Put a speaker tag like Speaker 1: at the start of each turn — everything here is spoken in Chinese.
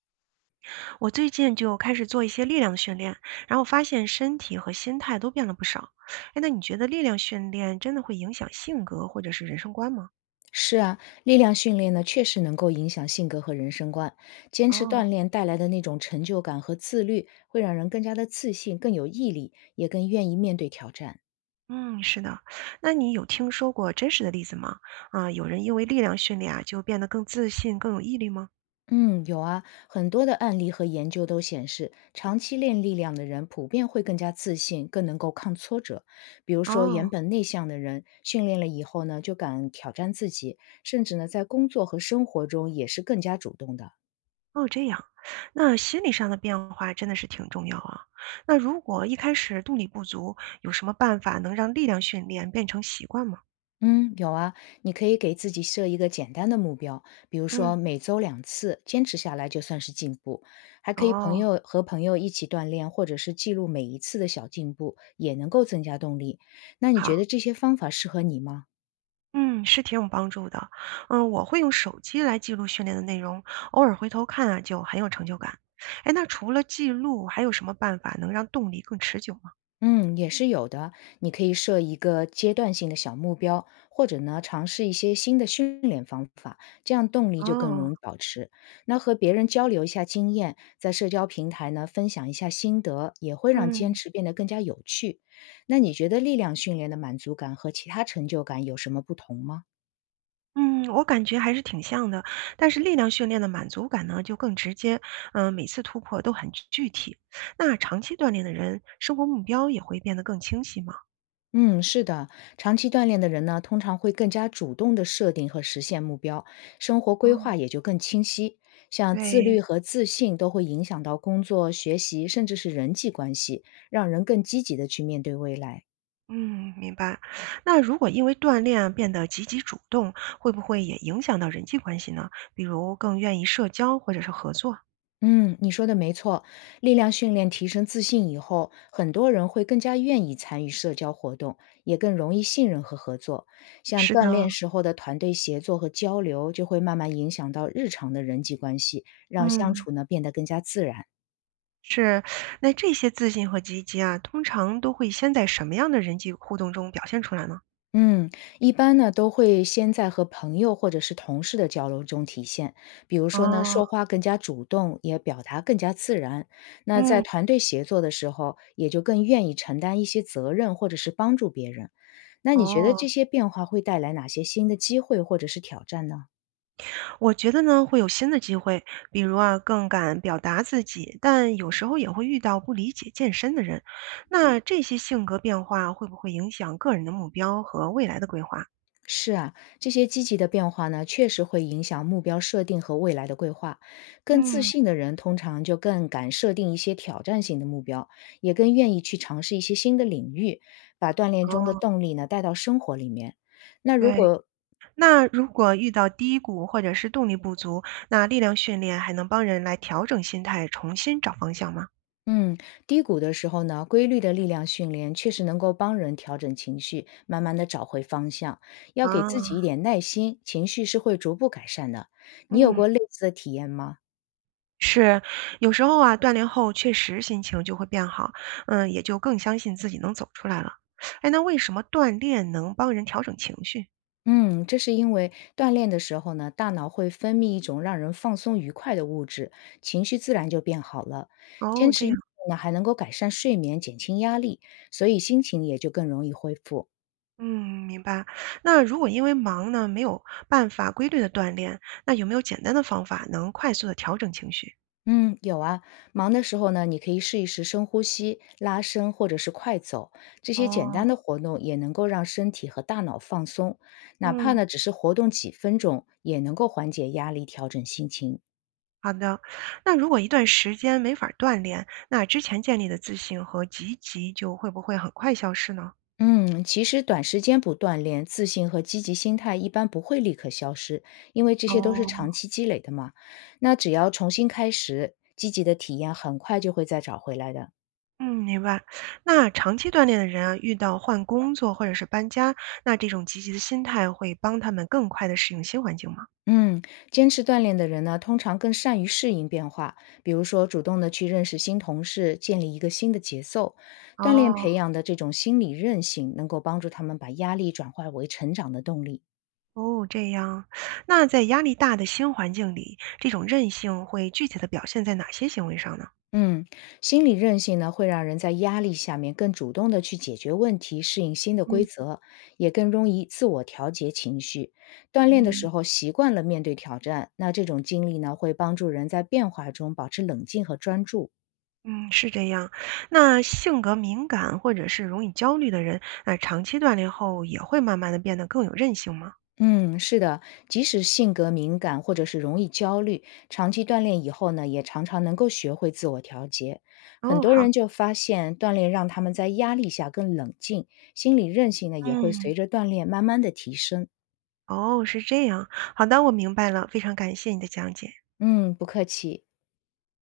Speaker 1: 我最近就开始做一些力量的训练，然后发现身体和心态都变了不少。哎，那你觉得力量训练真的会影响性格或者是人生观吗？
Speaker 2: 是啊，力量训练呢，确实能够影响性格和人生观。坚持
Speaker 1: 哦，
Speaker 2: 锻炼带来的那种成就感和自律，会让人更加的自信、更有毅力，也更愿意面对挑战。
Speaker 1: 嗯，是的。那你有听说过真实的例子吗？啊，有人因为力量训练啊，就变得更自信、更有毅力吗？
Speaker 2: 嗯，有啊，很多的案例和研究都显示，长期练力量的人普遍会更加自信，更能够抗挫折。比如说，原
Speaker 1: 哦，
Speaker 2: 本内向的人，训练了以后呢，就敢挑战自己，甚至呢，在工作和生活中也是更加主动的。
Speaker 1: 哦，这样。那心理上的变化真的是挺重要啊。那如果一开始动力不足，有什么办法能让力量训练变成习惯吗？
Speaker 2: 嗯，有啊，你可以给自己设一个简单的目标，比如
Speaker 1: 嗯，
Speaker 2: 说每周两次，坚持下来就算是进步。还可以朋
Speaker 1: 哦，
Speaker 2: 友和朋友一起锻炼，或者是记录每一次的小进步，也能够增加动力。那你觉
Speaker 1: 好。
Speaker 2: 得这些方法适合你吗？
Speaker 1: 嗯，是挺有帮助的。嗯，我会用手机来记录训练的内容，偶尔回头看啊，就很有成就感。哎，那除了记录，还有什么办法能让动力更持久吗？
Speaker 2: 嗯，也是有的。你可以设一个阶段性的小目标，或者呢，尝试一些新的训练方法，这样动力就更
Speaker 1: 哦，
Speaker 2: 容易保持。那和别人交流一下经验，在社交平台呢分享一下心得，也会让坚
Speaker 1: 嗯
Speaker 2: 持变得更加有趣。那你觉得力量训练的满足感和其他成就感有什么不同吗？
Speaker 1: 嗯，我感觉还是挺像的，但是力量训练的满足感呢就更直接，嗯，每次突破都很具体。那长期锻炼的人，生活目标也会变得更清晰吗？
Speaker 2: 嗯，是的，长期锻炼的人呢，通常会更加主动地设定和实现目标，生活规
Speaker 1: 嗯，
Speaker 2: 划也就更清晰。像自
Speaker 1: 对。
Speaker 2: 律和自信都会影响到工作、学习，甚至是人际关系，让人更积极地去面对未来。
Speaker 1: 嗯，明白。那如果因为锻炼啊变得积极主动，会不会也影响到人际关系呢？比如更愿意社交或者是合作？
Speaker 2: 嗯，你说的没错，力量训练提升自信以后，很多人会更加愿意参与社交活动，也更容易信任和合作。像
Speaker 1: 是
Speaker 2: 锻
Speaker 1: 的，
Speaker 2: 炼时候的团队协作和交流，就会慢慢影响到日常的人际关系，让相
Speaker 1: 嗯，
Speaker 2: 处呢变得更加自然。
Speaker 1: 是。那这些自信和积极啊，通常都会先在什么样的人际互动中表现出来呢？
Speaker 2: 嗯，一般呢都会先在和朋友或者是同事的交流中体现，比如说呢，
Speaker 1: 哦，
Speaker 2: 说话更加主动，也表达更加自然。那在
Speaker 1: 嗯，
Speaker 2: 团队协作的时候，也就更愿意承担一些责任或者是帮助别人。那你觉得
Speaker 1: 哦，
Speaker 2: 这些变化会带来哪些新的机会或者是挑战呢？
Speaker 1: 我觉得呢，会有新的机会，比如啊，更敢表达自己，但有时候也会遇到不理解健身的人。那这些性格变化会不会影响个人的目标和未来的规划？
Speaker 2: 是啊，这些积极的变化呢，确实会影响目标设定和未来的规划。更自
Speaker 1: 嗯，
Speaker 2: 信的人通常就更敢设定一些挑战性的目标，也更愿意去尝试一些新的领域，把锻炼中的
Speaker 1: 哦，
Speaker 2: 动力呢带到生活里面。那如
Speaker 1: 对。
Speaker 2: 果
Speaker 1: 那如果遇到低谷或者是动力不足，那力量训练还能帮人来调整心态，重新找方向吗？
Speaker 2: 嗯，低谷的时候呢，规律的力量训练确实能够帮人调整情绪，慢慢的找回方向。要给自己
Speaker 1: 啊，
Speaker 2: 一点耐心，情绪是会逐步改善的。你有
Speaker 1: 嗯，
Speaker 2: 过类似的体验吗？
Speaker 1: 是，有时候啊，锻炼后确实心情就会变好，嗯，也就更相信自己能走出来了。哎，那为什么锻炼能帮人调整情绪？
Speaker 2: 嗯，这是因为锻炼的时候呢，大脑会分泌一种让人放松愉快的物质，情绪自然就变好了。
Speaker 1: 哦，
Speaker 2: 坚
Speaker 1: 这
Speaker 2: 持运
Speaker 1: 样，
Speaker 2: 动呢，还能够改善睡眠，减轻压力，所以心情也就更容易恢复。
Speaker 1: 嗯，明白。那如果因为忙呢，没有办法规律的锻炼，那有没有简单的方法能快速的调整情绪？
Speaker 2: 嗯，有啊，忙的时候呢，你可以试一试深呼吸、拉伸或者是快走，这些简
Speaker 1: 哦，
Speaker 2: 单的活动也能够让身体和大脑放松，哪怕
Speaker 1: 嗯。
Speaker 2: 呢只是活动几分钟，也能够缓解压力，调整心情。
Speaker 1: 好的，那如果一段时间没法儿锻炼，那之前建立的自信和积极就会不会很快消失呢？
Speaker 2: 嗯，其实短时间不锻炼，自信和积极心态一般不会立刻消失，因为这
Speaker 1: 嗯
Speaker 2: 些都是
Speaker 1: 哦，
Speaker 2: 长期积累的嘛。那只要重新开始，积极的体验很快就会再找回来的。
Speaker 1: 嗯，明白。那长期锻炼的人啊，遇到换工作或者是搬家，那这种积极的心态会帮他们更快的适应新环境吗？
Speaker 2: 嗯，坚持锻炼的人呢，通常更善于适应变化，比如说主动的去认识新同事，建立一个新的节奏。锻炼
Speaker 1: 哦，
Speaker 2: 培养的这种心理韧性，能够帮助他们把压力转化为成长的动力。
Speaker 1: 哦，这样。那在压力大的新环境里，这种韧性会具体的表现在哪些行为上呢？
Speaker 2: 嗯，心理韧性呢，会让人在压力下面更主动的去解决问题，适应新的规
Speaker 1: 嗯
Speaker 2: 则，也更容易自我调节情绪。锻炼的
Speaker 1: 嗯。
Speaker 2: 时候习惯了面对挑战，那这种经历呢，会帮助人在变化中保持冷静和专注。
Speaker 1: 嗯，是这样。那性格敏感或者是容易焦虑的人，那长期锻炼后也会慢慢的变得更有韧性吗？
Speaker 2: 嗯，是的，即使性格敏感或者是容易焦虑，长期锻炼以后呢，也常常能够学会自我调节。很
Speaker 1: 哦，
Speaker 2: 多
Speaker 1: 好，
Speaker 2: 人就发现，锻炼让他们在压力下更冷静，心理韧性呢也会
Speaker 1: 嗯，
Speaker 2: 随着锻炼慢慢的提升。
Speaker 1: 哦，是这样。好的，我明白了，非常感谢你的讲解。
Speaker 2: 嗯，不客气。